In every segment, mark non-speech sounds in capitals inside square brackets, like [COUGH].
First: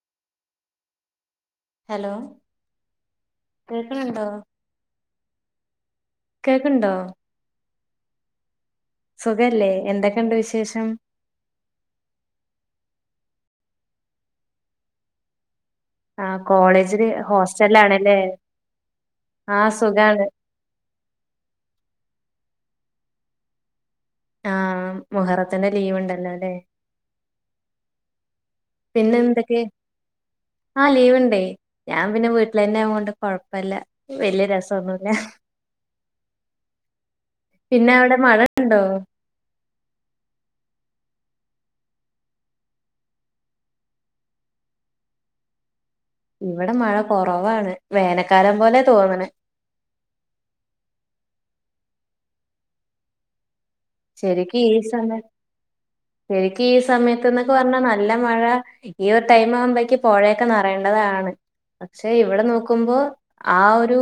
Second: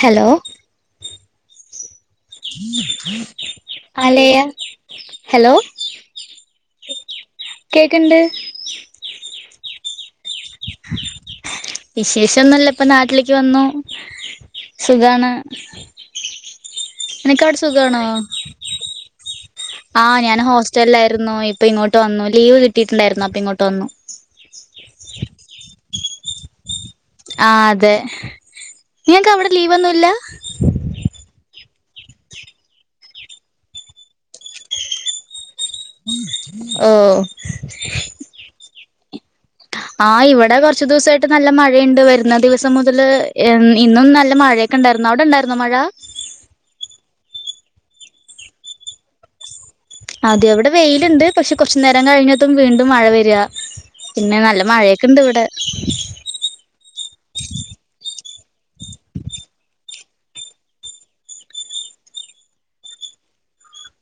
Hello hello അല്ലെ കേക്കണ്ടോ കേക്കുണ്ട് എന്തൊക്കെയുണ്ട് വിശേഷം വിശേഷമൊന്നുംല്ല ഇപ്പ നാട്ടില് വന്നു സുഖാണ് ആഹ കോളേജ് എനക്കാടെ സുഖമാണോ ആ ഞാൻ ഹോസ്റ്റലായിരുന്നു ഇപ്പ ഇങ്ങോട്ട് വന്നു ലീവ് കിട്ടിട്ടുണ്ടായിരുന്നു അപ്പൊ ഇങ്ങോട്ട് വന്നു ആ മുഹറത്തിന്റെ ലീവ് ഉണ്ടല്ലോ അല്ലേ ആ അതെ പിന്നെ നിങ്ങക്ക് അവിടെ എന്തൊക്കെ ലീവൊന്നുല്ല ആ ലീവ്ണ്ടേ ഞാൻ പിന്നെ വീട്ടിലന്നെ കൊണ്ട് കൊഴപ്പല്ല വല്യ രസൊന്നുല്ല ഓഹ് പിന്നെ അവിടെ മഴ ഉണ്ടോ ആ് ഇവിടെ കൊറച്ചു ദിവസായിട്ട് നല്ല മഴേണ്ട്. വരുന്ന ദിവസം മുതൽ ഇന്നും നല്ല മഴയൊക്കെ ണ്ടായിരുന്നു. എന്ന അവിടെണ്ടായിരുന്നോ മഴ ഇവിടെ മഴ കൊറവാണ് വേനക്കാലം പോലെ തോന്നണെ അതെ അവിടെ വെയിലുണ്ട് പക്ഷെ കൊറച്ചു നേരം കഴിഞ്ഞത്തും വീണ്ടും മഴ വരിക പിന്നെ നല്ല മഴയൊക്കെ ഇണ്ട് ഇവിടെ ശക്ക് ഈ സമയത്ത്ന്നൊക്കെ പറഞ്ഞാ നല്ല മഴ ഈ ഒരു ടൈം ആവുമ്പക്ക് പൊഴെക്കെ നിറയേണ്ടതാണ് പക്ഷെ ഇവിടെ നോക്കുമ്പോ ആ ഒരു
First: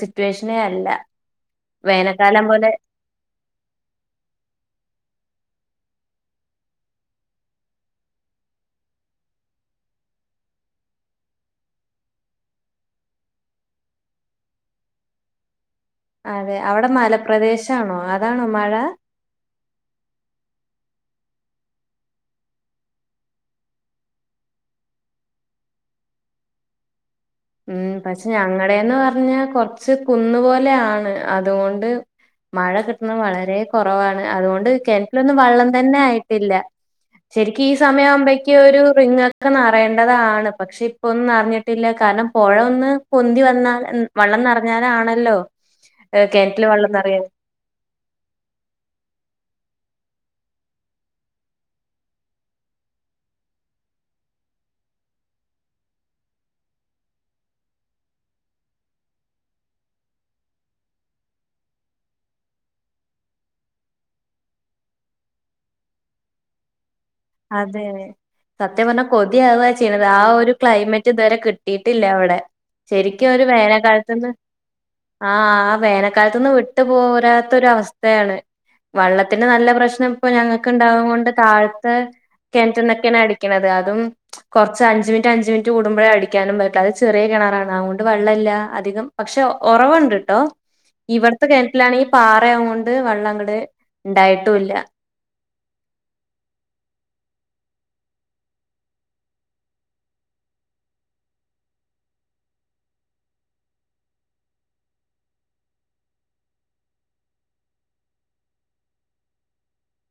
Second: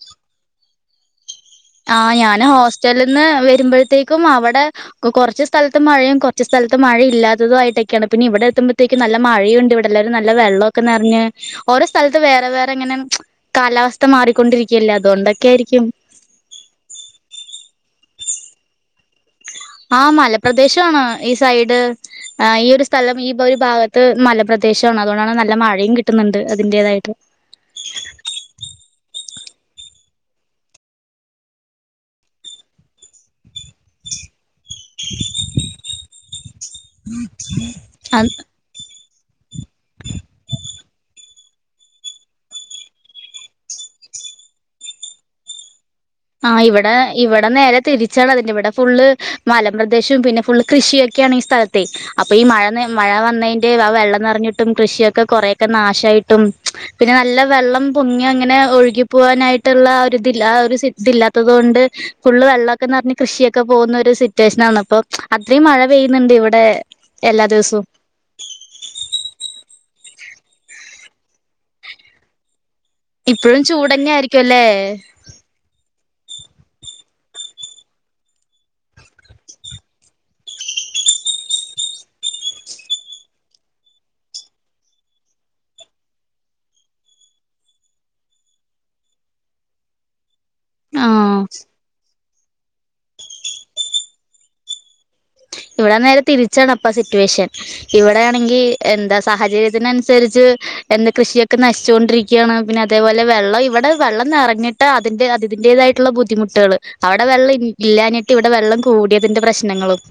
സിറ്റുവേഷനെ അല്ല ആഹ ഞാന് വേനൽക്കാലം പോലെ ഹോസ്റ്റല നിന്ന് വരുമ്പോഴത്തേക്കും അവിടെ കൊറച്ച് കൊറച്ച് സ്ഥലത്ത് മഴയും കൊറച്ച് സ്ഥലത്ത് മഴയും ഇല്ലാത്തതു ആയിട്ടൊക്കെയാണ് പിന്നെ ഇവിടെ എത്തുമ്പഴേക്കും നല്ല മഴയുംുണ്ട്വിടെല്ലരും നല്ല വെള്ളമൊക്കെ നിറഞ്ഞ് ഓരോ സ്ഥലത്ത് വേറെ വേറെങ്ങനെ കാലാവസ്ഥ മാറിക്കൊണ്ടിരിക്കുകല്ലേ അതുകൊണ്ടൊ ഒക്കെ ആയിരിക്കും അെ അവിടെ മലപ്രദേശാണോ അതാണോ മഴ ആ മലപ്രദേശണ് ഈ സൈഡ് ആ ഈ ഒരു സ്ഥലം ഈ ഒരു ഭാഗത്ത് മലപ്രദേശാണ് അതുകൊണ്ടാണ് നല്ല മഴയും കിട്ടുന്നുണ്ട് അതിന്റേതായിട്ട് ഉം പക്ഷെ ഞങ്ങളടെന്ന് പറഞ്ഞാ കൊറച്ച് കുന്ന് പോലെയാണ് അതുകൊണ്ട് മഴ കിട്ടുന്നത് വളരെ കൊറവാണ് അതുകൊണ്ട് കെണറ്റ്ലൊന്നും വള്ളം തന്നെ ആയിട്ടില്ല. ശരിക്ക് ഈ അത് സമയാവ്മ്പേയ്ക്കൊരു ക്കനറയണ്ടതാണ് പക്ഷെ ഇപ്പൊന്നും അറിഞ്ഞിട്ടില്ല കാലം പൊഴ ഒന്ന് പൊന്തി വന്നാ വെള്ളം നിറഞ്ഞാലാണല്ലോ ഏഹ് ആ കിണറ്റില് വെള്ളം ഇവിടെ നിറയ. ഇവടെ നേരെ തിരിച്ചാണ് അതിന്റെ ഇവടെ ഫുള്ള് മലപ്രദേശവും പിന്നെ ഫുൾ കൃഷിയൊക്കെയാണ് ഈ സ്ഥലത്തെ അപ്പൊ ഈ മഴ മഴ വന്നതിന്റെ വെള്ളം നിറഞ്ഞിട്ടും കൃഷിയൊക്കെ കുറ ക്കെ നാശമായിട്ടും പിന്നെ നല്ല വെള്ളം പൊങ്ങി അങ്ങനെ ഒഴുകി പോവാനായിട്ടുള്ള ഇതി ആ ഒരു ഇതില്ലാത്തത് കൊണ്ട് ഫുള്ള് വെള്ളൊക്കെന്ന് പറഞ്ഞു കൃഷിയൊക്കെ പോകുന്നൊരു സിറ്റുവേഷനാണ് അപ്പൊ അത്രയും മഴ പെയ്യുന്നുണ്ട് ഇവിടെ എല്ലാ അതെ ദിവസവും സത്യം പറഞ്ഞ കൊതി ആവുവ ചെയത് ആ ഒരു ക്ലൈമറ്റ് ഇതുവരെ കിട്ടിയിട്ടില്ല അവിടെ ശരിക്കും ഒരു ഇപ്പോഴും ചൂടന്നെ വേനക്കാലത്തുന്ന് ആയിരിക്കും അല്ലേ ആ ആ വേന മക്കാലത്തൊന്നും വിട്ട് പോരാത്തൊര അവസ്ഥയാണ് വെള്ളത്തിന് നല്ല പ്രശ്നം ഇപ്പൊ ഞങ്ങൾക്ക്ണ്ടാവും കൊണ്ട് താഴ്ത്തെ കിണറ്റന്നൊക്കെയാണ് അടിക്കുന്നത് അത കുറച്ച് അഞ്ച് മിനിറ്റ് അഞ്ചു മിനിറ്റ് കൂടുമ്പോഴേ അടിക്കാനും പറ്റ അത് ചെറിയ കിണാറാണ് അതുകൊണ്ട് വെള്ളമില്ല അധികം പക്ഷെ ഉറവുണ്ട് കേട്ടോ ആഹ് ഇവിടത്തെ കിണറ്റിലാണ ഈ പാറയാ കൊണ്ട് വെള്ളം ഉണ്ട് ഇതായിട്ടുമില്ല [INAUDIBLE] ഇവിടെ നേരെ തിരിച്ചാണ്പ്പ സിറ്റുവേഷൻ ഇവിടെയാണെങ്കി എന്താ സാഹചര്യത്തിന അനുസരിച്ച് എന്ത് കൃഷിയൊക്കെ നശിച്ചുകൊണ്ടിരിക്കുകയാണ് പിന്നെ അതേപോലെ വെള്ളം ഇവിടെ വെള്ളം നിറഞ്ഞിട്ട് അതിന്റെ അതിന്റെ തായിട്ടുള്ള ബുദ്ധിമുട്ടുകൾ അവിടെ വെള്ളം ഇല്ലഞ്ഞിട്ട് ഇവിടെ വെള്ളം കൂടിയതിന്റെ പ്രശ്നങ്ങളും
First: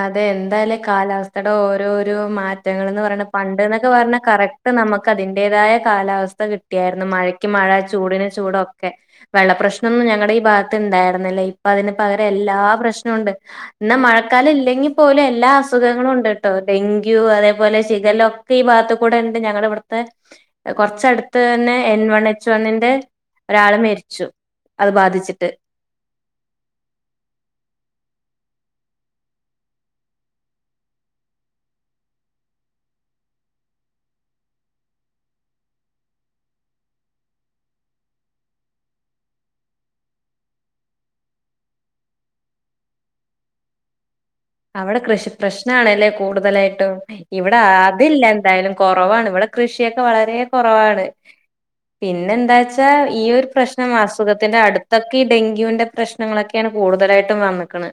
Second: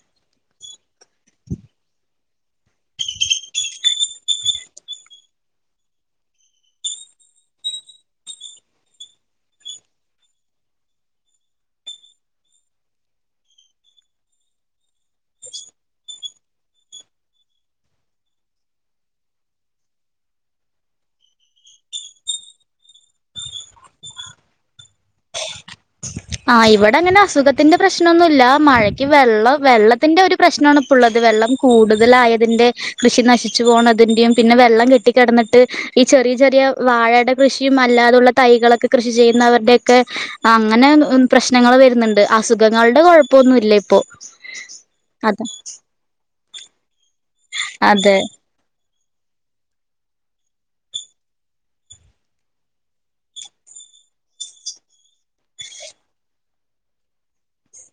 അതെ എന്തായാലേ കാലാവസ്ഥയുടെ ഓരോരോ മാറ്റങ്ങൾന്ന് പറഞ്ഞ പണ്ട് എന്നൊക്കെ പറഞ്ഞ കറക്റ്റ് നമുക്ക് അതിന്റേതായ കാലാവസ്ഥ കിട്ടിയായിരുന്നു മഴയ്ക്ക് മഴ ചൂടിന് ചൂടൊക്കെ വെള്ള പ്രശ്നമൊന്നും ഞങ്ങളുടെ ഈ ഭാഗത്ത് ഇണ്ടായിരുന്നില്ലേ ഇപ്പ അതിന് പകര എല്ലാ പ്രശ്നമുണ്ട് ഇ മഴ ക്കാല ഇല്ലെങ്കിൽ പോലും എല്ലാ അസുഖങ്ങളും ഉണ്ട് കേട്ടോ ഡെങ്കു അതേപലെ ശികലൊക്കെ ഈ ഭാഗത്ത് കൂടെ ഞങ്ങള ഇവിടുത്തെ കൊറച്ചടുത്ത് തന്നെ എൻ വൺ എച്ച് വണ്ണിന്റെ ഒരാളെ മരിച്ചു അത് ബാധിച്ചിട്ട് ആ് ഇവിടെ അങ്ങനെ അസുഖത്തിന്റെ പ്രശ്നംന്നുമല്ല മഴയ്ക്ക് വെള്ള വെള്ളത്തിന്റെ ഒരു പ്രശ്നമാണ് ഇപ്പ ഉള്ളത് വെള്ളം കൂടുതലായതിന്റെ കൃഷി നശിച്ചു പോണംതിന്റെയും പിന്നെ വെള്ളം കെട്ട കിടന്നിട്ട് ഈെ ചെറിയ ചെറിയ വാഴയുടെ കൃഷിയും അല്ലാതുള്ള തൈകളൊക്കെ കൃഷി ചെയ്യുന്നവരുടെയൊക്കെ അങ്ങനെ പ്രശ്നങ്ങൾ വരുന്നുണ്ട് അസുഖങ്ങളുടെ കുഴപ്പൊന്നുംല്ല ഇപ്പോൊ അവിടെ കൃഷി പ്രശ്നണല്ലേ കൂടുതലായിട്ടും ഇവിടെ അതെ അതില്ല എന്തായാലും കുറവാണ് ഇവിടെ കൃഷിയൊക്കെ വളരെ കുറവാണ് പിന്നെ എന്താ വച്ചാ ഈ ഒരു പ്രശ്നം അസുഖത്തിന്റെ അടുത്തൊക്കെ ഈ ഡെങ്കുന്റെ പ്രശ്നങ്ങളൊക്കെയാണ് കൂടുതലായിട്ടും വന്ന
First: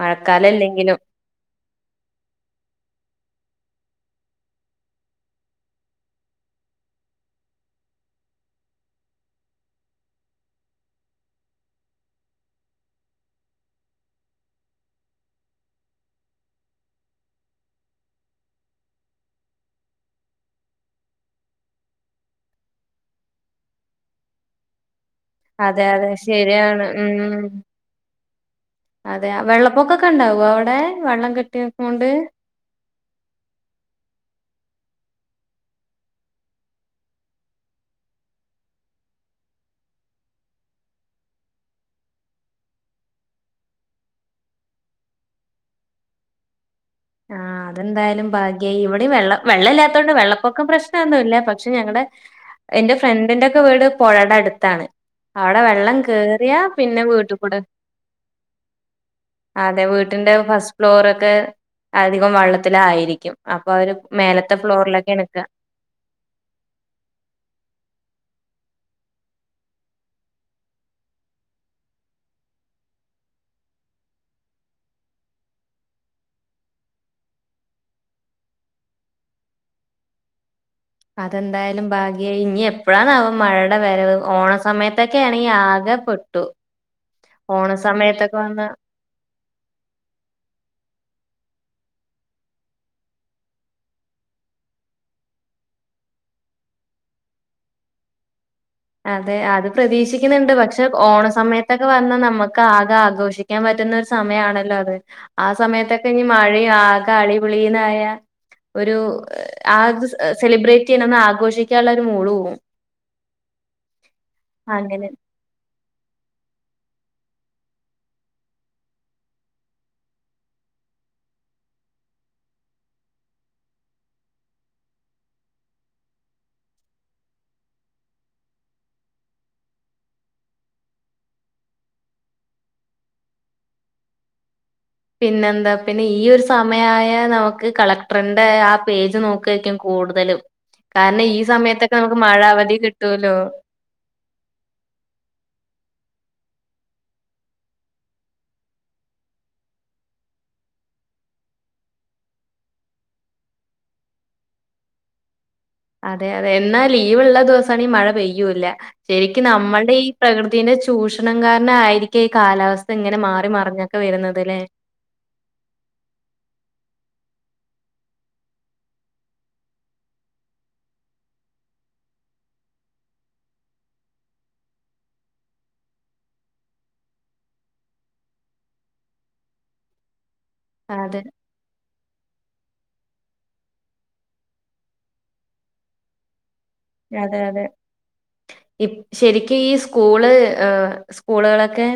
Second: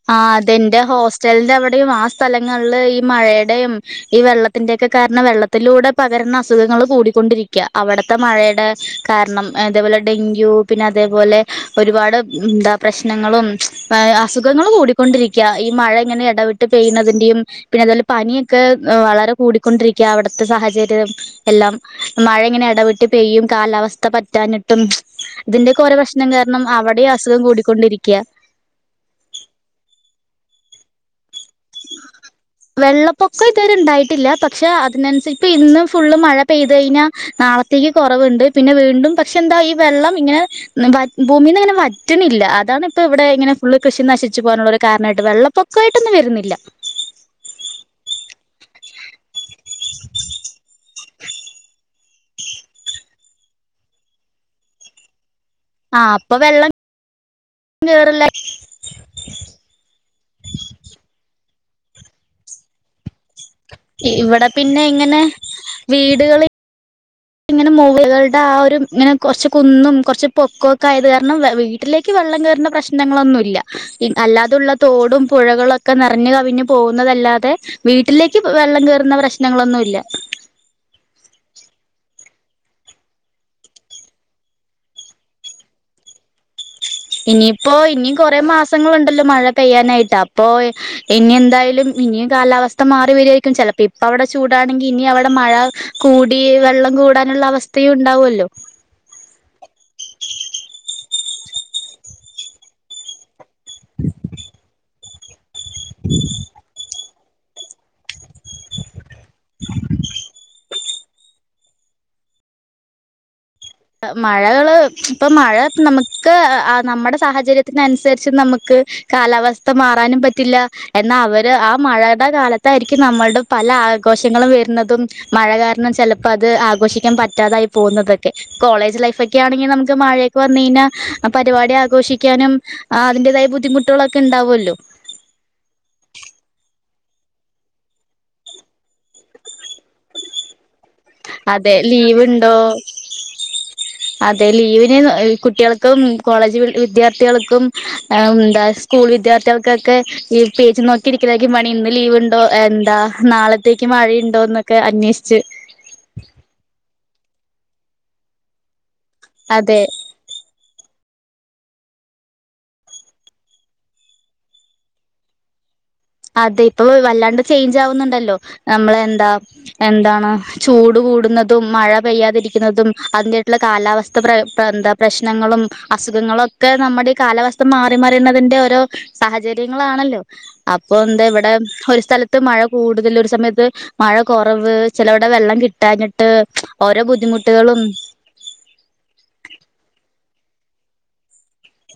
മഴക്കാലല്ലെ എന്റെ ഹോസ്റ്റലിന്റെ അവിടെയും ആ സ്ഥലങ്ങളില് ഈ മഴയുടെയും ഈ വെള്ളത്തിന്റെൊക്കെ കാരണം വെള്ളത്തിലൂടെ പകരുന്ന അസുഖങ്ങൾ കൂടിക്കൊണ്ടിരിക്കയ അവിടത്തെ മഴയുടെ കാരണം അതേപോലെ ഡെങ്കു പിന്നെ അതേപോലെ ഒരുപാട് എന്താ പ്രശ്നങ്ങളും [UNINTELLIGIBLE] അസുഖങ്ങൾ കൂടിക്കൊണ്ടിരിക്കുക ഈ മഴ ഇങ്ങനെ ഇടവിട്ട് പെയ്യുന്നതിന്റെയും പിന്നെ അതോല പനിയൊക്കെ വളരെ കൂടിക്കൊണ്ടിരിക്ക അവിടുത്തെ സാഹചര്യം എല്ലാം മഴ ഇങ്ങനെ ഇടവിെട്ട് പെയ്യും കാലാവസ്ഥ പറ്റാ ട്ടും അതെ ഇതിന്റെറെ അതെ പ്രശ്നം കാരണം ശരിയാണ് അവിടെയും അസുഖം ഉം കൂടിക്കൊണ്ടിരിക്കയാ അതെ വെള്ളപ്പൊക്കൊക്കെ ഉണ്ടാവോ അവിടെ വെള്ളം കെട്ടി നിക്കണോണ്ട് വെള്ളപ്പൊക്കം ഇതുവരെ ഉണ്ടായിട്ടില്ല പക്ഷ അതിനനുസരിപ്പ ഇന്നും ഫുള്ള് മഴ പെയ്ത് കഴിഞ്ഞാൽ നാളത്തേക്ക് കുറവുണ്ട് പിന്നെ വീണ്ടും പക്ഷെ എന്ത ഈ വെള്ളം ഇങ്ങനെ ഭൂമീ നിന്ന് ഇങ്ങനെ വറ്റുന്നില്ല അതാണ് ഇപ്പ ഇവിടെ ഇങ്ങനെ ഫുള് കൃഷി നശിച്ചു പോ ള്ളൊരു കാരണമായിട്ട് വെള്ളപ്പൊക്കമായിട്ടൊന്ന വരുന്നില്ല ആ അതെന്തായാലും ഭാഗ്യായി ഇവിടെ വെള്ളം വെള്ള ഇല്ലാത്തതൊണ്ട് വെള്ളപ്പൊക്കം പ്രശ്നമൊന്നും ഇല്ല പക്ഷെ ഞങ്ങളുടെ എന്റെ ഫ്രണ്ടിന്റെൊക്കെ വീട് പുഴയുടെ അടുത്താണ് അവിടെ വെള്ളം ആ അപ്പൊ കേറിയാ വെള്ളം പിന്നെ വീട്ട കൂടെ കേറില്ല അതെ വീട്ടിന്റെ ഫസ്റ്റ് ഫ്ലോറൊക്കെ അധികം വള്ളത്തിലയിരിക്കും അപ്പൊ അവര് ഇവിടെ മേലത്തെ പിന്നെ ഫ്ലോറിലൊക്കെ ഇങ്ങനെ എണക്കുക വീടുകൾ ഇങ്ങനെ മികളുടെ ആ ഒരു ഇങ്ങനെ കൊറച്ച് കുന്നും കുറച്ച് പൊക്കൊക്കെ ആയത് കാരണം വീട്ടിലേക്ക് െ്ന്ന അല്ലാ തോടും പുെ നി കവിു അല്ലാതെ വീട്ടിലേക്ക് വെള്ളം കേയറുന്ന പ്രശ്നങ്ങളൊന്നുംല്ല [UNINTELLIGIBLE] അതെന്തായാലും ഭാഗ്യ ഇനി എപ്പോഴാന്നാവ മഴയുടെ വരത് ഓണ സമയത്തൊക്കൊണെങ്കിൽ ആകെ എട്ട് ഇനിയിപ്പോ ഇനി കൊറെേ മാസങ്ങളുണ്ടല്ലോ മഴ പെയ്യാനായിട്ട് അപ്പൊ ഇനി എന്താ ഇിയും കാലാവസ്ഥ മാറി വരികായിരിക്കും ചപ്പോ ഇപ്പ അവിടെ ചൂടാണെങ്ക ഇനിടെ മഴ കൂ വെള്ളം കൂടാനുള്ള അവസ്ഥയും ഉണ്ടാവുമല്ലോ അതെ അത് പ്രതീക്ഷിക്കുന്നുണ്ട് പക്ഷെ ഓണ സമയത്തൊക്കെ വന്നാൽ നമുക്ക് ആകെ ആഘോഷിക്കാൻ പറ്റ പറ്റുന്ന ഒരു സമയമാണല്ലോ അത് ആ സമയത്തൊക്കെ ഇനി മഴയും ആകെ അടിിപളീന്നായ ഒരു ആ സെലിബ്രേറ്റ് ന്ന് ആഘോഷിക്കാനുള്ള ഒരു മൂളവും മഴകള് ഇപ്പൊ മഴ നമുക്ക് നമ്മുടെ സാഹചര്യത്തിനനുസരിച്ച് നമുക്ക് കാലാവസ്ഥ മാറാനും പറ്റില്ല അവര് ആ മഴയുടെ കാലത്തായിരിക്കും നമ്മളുടെ പല ആഘോഷങ്ങളും വരുന്നതും മഴ കാരണം ചിലപ്പോ അത് ആഘോഷിക്കാൻ പറ്റാതായി പോകുന്നതൊക്കെ കോളേജ് ലൈഫ് ഒക്കെ ആണെങ്കിൽ നമുക്ക് മഴയൊക്ക്െ വന്ന കഴിഞ്ഞാ പരിപാടി ആഘോഷിക്കാനും അതിന്റെ അത ബുദ്ധിമുുകളൊക്കെണ്ടാവുമല്ലോ പിന്നെന്താ പിന്നെ ഈ ഒരു സമയായ നമുക്ക് കളക്ടറിന്റെ ആ പേജ് നോക്കക്കും കൂ കൂടുതലും കാരണം ഈ അതെ സമയത്തൊക്കെ നമുക്ക് ലീവ് മഴ ഉണ്ടോ അവധി കിട്ടൂല്ലോ അതെ ലീവിന് കുട്ടികൾക്കും കോളേജ് വിദ്യാർത്ഥികൾക്കും എന്താ സ്കൂൾ വിദ്യാർത്ഥികൾക്കൊക്കെ ഈ പേജ നോക്കിരിക്ക ഇതാക്കി മണി ഇന്ന് ലീവ്ണ്ടോ എന്താ നാളത്തേക്ക് മഴയുണ്ടോ എന്നൊക്കെ അന്വേഷിച്ച് അതെ അതെ എന്നാ ലീവള്ള ദിവസമാണ് ഈ മഴ പെയ്യൂല്ല ശരിക്കും അതെ നമ്മളുടെ ഈ പ്രകൃതിെ ചൂഷണം കാരന ആയിരിക്ക ഈ കാലാവസ്ഥ ഇങ്ങനെ മാറി മറിഞ്ഞൊക്കെ വരുന്നത് ലെ [UNINTELLIGIBLE] അതെ ഇപ്പൊ വല്ലാണ്ട് ചേഞ്ച് ആവുന്നുണ്ടല്ലോ നമ്മള എന്താ എന്താണ് ചൂട് കൂ കൂടുന്നതും മഴ പെയ്യാതിരിക്കുന്നതും അതിറായിട്ടുള്ള കാലാവസ്ഥ എന്താ പ്രശ്നങ്ങളും അസുഖങ്ങളൊക്കെ നമ്മുടെ ഈ കാലാവസ്ഥ മാറി മാറിയുന്നതിന്റെ ഓരോ സാഹചര്യങ്ങളാണല്ലോ അപ്പോൊ അതെ എന്താ ഇവിടെ ഒരു സ്ഥലത്ത് ഇത്ത് മഴ കൂടുതൽ ഒരു സമയത്ത് മഴ കുറവ് ചിലവടെ വെള്ളം കിട്ടാഞ്ഞിട്ട് ഓരോ അതെ അതെ ബുദ്ധിമുട്ടുകളും ഇ ശരിക്കും ഈ സ്കൂള് സ്കൂളുകളൊക്കെ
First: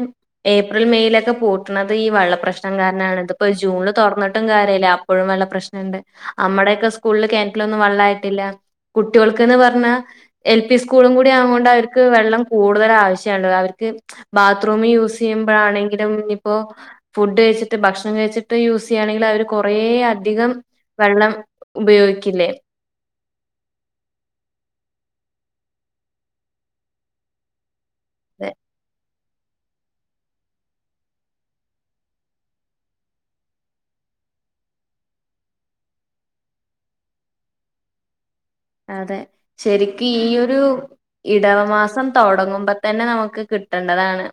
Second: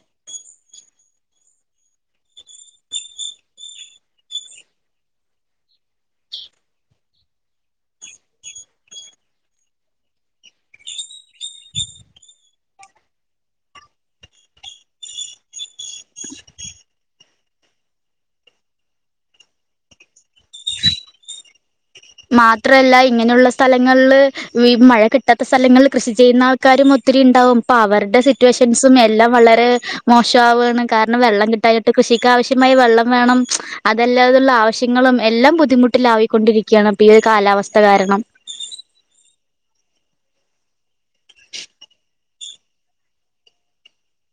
ഏപ്രിൽ മെയയിലൊക്കെ പൂട്ടണുന്നത് ഈ വെള്ളപ്രശ്നം കാരണം ഇ ജൂണില് തുറന്നിട്ടും കാര്യല്ല അപ്പോഴ വെള്ള പ്രശ്നംുണ്ട് നമ്മുടെയൊക്കെ സ്ക്കൂലില് കിണറ്റിലൊന്നു വെള്ള ട്ട കുട്ടികൾക്ക് പറഞ്ഞ എൽ പി സ്ക്കൂളുകൂടി ആവുമ്പോ അവർക്ക് വെള്ളം കൂടുതൽ ആവശഅവർക്ക് ബാത്ത് യൂ ചെയ്പണെില ഇപ്പോ ഫു് കഴിട്ട് ഭക്ഷണം കഴിച്ചിട്ട് യൂസ് ചെയ്യണെങ്കിൽ അവ കുണ വരേ അധികം വെള്ളം ഉപയോഗിക്കില്ലേ അങ്ങനെയുള്ള സ്ഥലങ്ങളില് മഴ കിട്ടാത്ത സ്ഥലങ്ങളിൽ കൃഷി ചെയ്യുന്ന ആൾക്കാരും ഒത്തിരി ഉണ്ടാവും പ്പ അവരുടെ സിറ്റുവേഷൻസും വളരെ മോഷാ പാണ് കാരണം വെള്ളം കിട്ടാഞ്ഞിട്ട്കൃഷിക്ക് ആവശ്യമായ വെള്ളം വേണം അല്ലാതുള്ള ആവശ്യങ്ങളും എല്ലാം ബുദ്ധിമുട്ടില ആാവിക്കൊണ്ടിരിക്കുകയാണ് ഇപ്പൊ ഈ ഒരു കാലാവസ്ഥ കാരണം അതെ ശരിക്കും ഈ ഒരു ഇടവമാസം തുടങ്ങുമ്പോ തന്നെ നമുക്ക് കിട്ടേണ്ടതാണ്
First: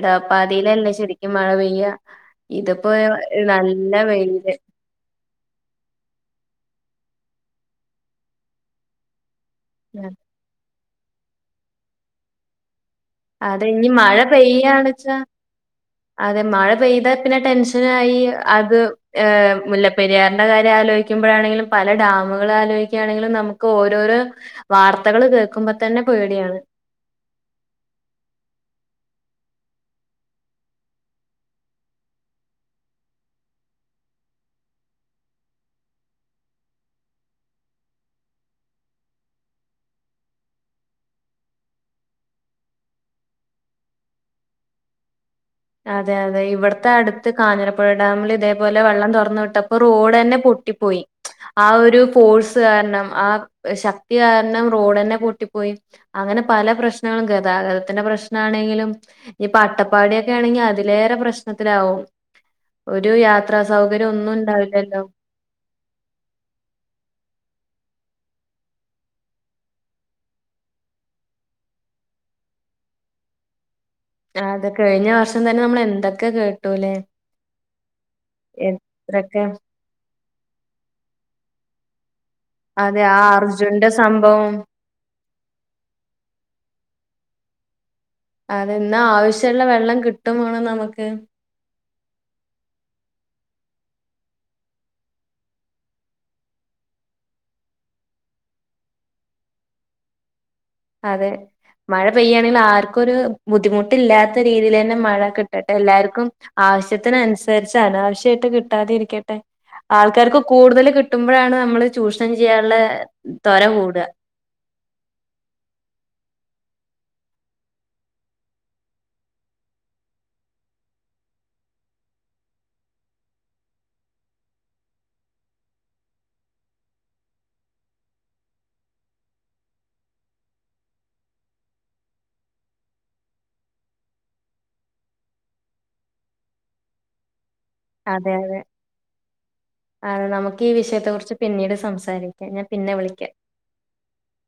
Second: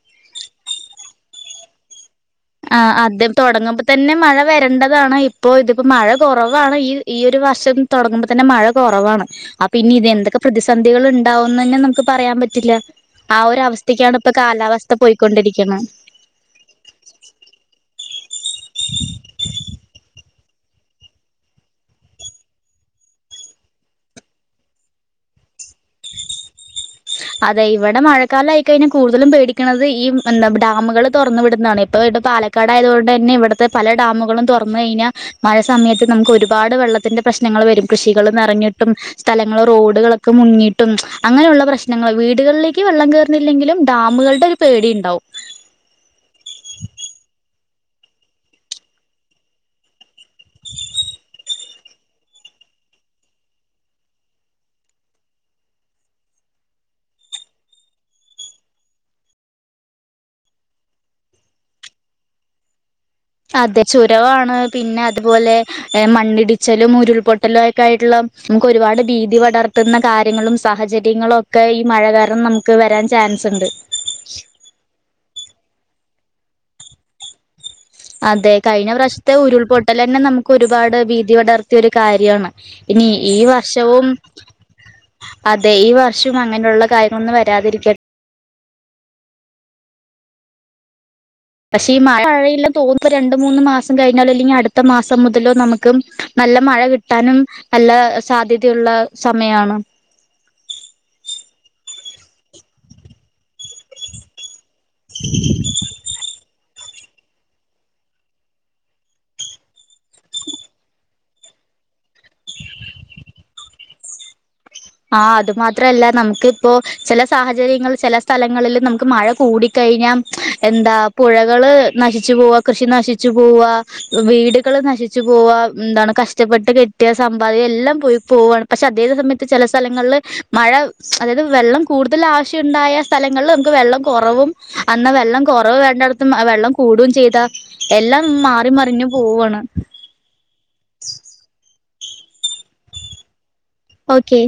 ഇടവപ്പാതയിലല്ലെ ശരിക്കും മഴ പെയ്യ ആ ഇതിപ്പോ അദ്യം തുടങ്ങുമ്പോ നല്ല തന്നെ മഴ വെയില് വരേണ്ടതാണ് ഇപ്പൊ ഇതിപ്പോ മഴ കുറവ് ാണ് ഈ ഈ ഒരു വർഷം തുടങ്ങുമ്പോ തന്നെ മഴ കുറവാണ് അപ്പ പിന്നെ ഇത് എന്തൊക്കെ പ്രതിധ സന്ധികൾ ഉണ്ടാവന്ന് തന്നെ നമുക്ക് പറയാൻ പറ്റില്ല ആ ഒരു അതെ ഇനി മഴ അവസ്ഥക്കാണ് ഇപ്പൊ കാലാവസ്ഥ പെയ്യണ്ച്ചാ പോയിക്കൊണ്ടിരിക്കണ അതെ മഴ പെയ്താ പിന്നെ ടെൻഷനാ അയ്യ് അത് ഏ മുല്ലപ്പെരിയാറിൻ്റെകാര്യം ആലോയിക്കുമ്പോഴാണെങ്കിലും പല ഡാമുകളാലോയിക്ക മ്പഴാണെങ്കിലും നമുക്ക് ഓരോരോ വാർത്തകള് കേൾക്കുമ്പതന്നെ പേടിയാണ് അതെ ഇവിടെ മഴക്കാലായിക്കഴിഞ്ഞാ കൂടുതലും പേടിക്കണന്നത് ഈ എന്താ ഡാമുകള് തൊറന്നു വിടുന്നാണ് ഏ പ്പോ പ്പ പാലക്കാടായതോണ്ടന്നെ ഇവ്ടത്തെ പല ഡാമുകളും തൊറന്ന് കയിഞ്ഞാ മഴ സമയത്ത് നമുക്ക് ഒരുപാട് വെള്ള ള്ളത്തിന്റെ പ്രശ്നങ്ങള് വരും. കൃഷികള് നെറഞ്ഞിട്ടും സ്ഥലങ്ങള്, റോഡുകളൊക്കെ മുങ്ങിയിട്ടും അങ്ങനെയുള്ള പ്രശ് നങ്ങള്. വീടുകളിലെക്ക് വെള്ളം കേയറുന്നില്ലെങ്കിലും ഡാമുകൾടെ ഒരു പേടി ഇണ്ടാവും അതെ അതെ ഇവടത്തെ അടുത്ത് കാഞ്ഞിരപ്പുഴ ഡാമില് ഇതേപോലെ വെള്ളം തൊറന്നു വിട്ടപ്പൊറോഡ്ന്നെ പൊ കാരണം ആ ശക്തി കാരണം റോഡന്നെ പൊട്ടിപ്പോയി അങ്ങനെ പല പ്രശ്നങ്ങളും ഗതാഗതത്തിന്റെ പ്രശ്നാണെങ്കിലും ഇനിയിപ്പോ അട്ടപ്പാടിയൊക്കെ ആണെങ്കി അതിലേറെ പ്രശ്നത്തിലാവും ഒരു യാത്രാ അതെ സൗകര്യം ഒന്നും ചുരവാണ് ഉണ്ടാവില്ലല്ലോ പിന്നെ അതുപോലെ മണ്ണിടിച്ചലും ഉരുൾപൊട്ടലും ഒക്കെ ആയിട്ടുള്ള നമുക്ക് ഒരുപാട് ഭീതി പടർത്തുന്ന കാര്യങ്ങളും സാഹചര്യങ്ങളും ഒക്കെ ഈ മഴ കാരണം നമുക്ക് വരാൻ ചാൻസ് ഉണ്ട് അത് കഴിഞ്ഞ വർഷം തന്നെ നമ്മൾ എന്തൊക്കെ കേട്ടൂല്ലേ അതെ കഴിഞ്ഞ പ്രാവശ്യത്തെ എത്രക്കെ ഉരുൾപൊട്ടലന്നെ നമുക്ക് ഒരുപാട് ഭീതി പടർത്തിയ ഒരു കാര്യാണ്. അതെ ഇനി ആ ഈ അർജുന്റെ വർഷവും സംഭവം അതെ ഈ വർഷവും അങ്ങനെയുള്ള കാര്യങ്ങളൊന്നും വരാതിരിക്ക അതെന്നാ ആവശ്യള്ള വെള്ളം കിട്ടും വേണം നമുക്ക് പക്ഷെ ഈ മഴ മഴയില്ലെന്ന് തോന്നുന്നു രണ്ട് മൂന്ന് മാസം കഴിഞ്ഞാലോ അല്ലെങ്കിൽ അടുത്ത മാസം മുതലോ നമുക്ക് നല്ല മഴ കിട്ടാനും നല്ല സാധ്യതയുള്ള സമയാണ്. അതെ മഴ പെയ്യാണെങ്കിൽ ആർക്കും ഒരു ബുദ്ധിമുട്ടില്ലാത്ത രീതിയിൽ തന്നെ മഴ കിട്ടട്ടെ എല്ലാവർക്കും ആവശ്യത്തിന് അനുസരിച്ച് അനാവശ്യമായിട്ട് കിട്ടാതിരിക്കട്ടെ ആൾക്കാർക്ക് കൂടുതൽ കിട്ടുമ്പോഴാണ് നമ്മള് ചൂഷണം ചെയ്യാനുള്ള തൊര കൂടുക ആ അത് മാത്രല്ല നമുക്കിപ്പോ ചില സാഹചര്യങ്ങൾ ചില സ്ഥലങ്ങളിൽ നമുക്ക് മഴ കൂടിക്കഴിഞ്ഞാ എന്താ പുഴകള് നശിച്ചു പോവാ കൃഷി നശിച്ചു പോവാ വീടുകള് നശിച്ചു പോവാ എന്താണ് കഷ്ടപ്പെട്ട് കെട്ടിയ സമ്പാദ്യം എല്ലാം പോയി പോവാണ് പക്ഷെ അതേ സമയത്ത് ചില സ്ഥലങ്ങളില് മഴ അതായത് വെള്ളം കൂടുതൽ ആവശ്യണ്ടായ സ്ഥലങ്ങളിൽ നമുക്ക് വെള്ളം കുറവും അന്നാ വെള്ളം കുറവ് വേണ്ടടത്തും വെള്ളം കൂടുകയും ചെയ്താ എല്ലാം അതെ അതെ മാറി മറിഞ്ഞു പോവാണ് അതെ നമുക്ക് ഈ വിഷയത്തെ കുറിച്ച് പിന്നീട് സംസാരിക്കാം ഞാൻ പിന്നെ വിളിക്കാം ഓക്കെ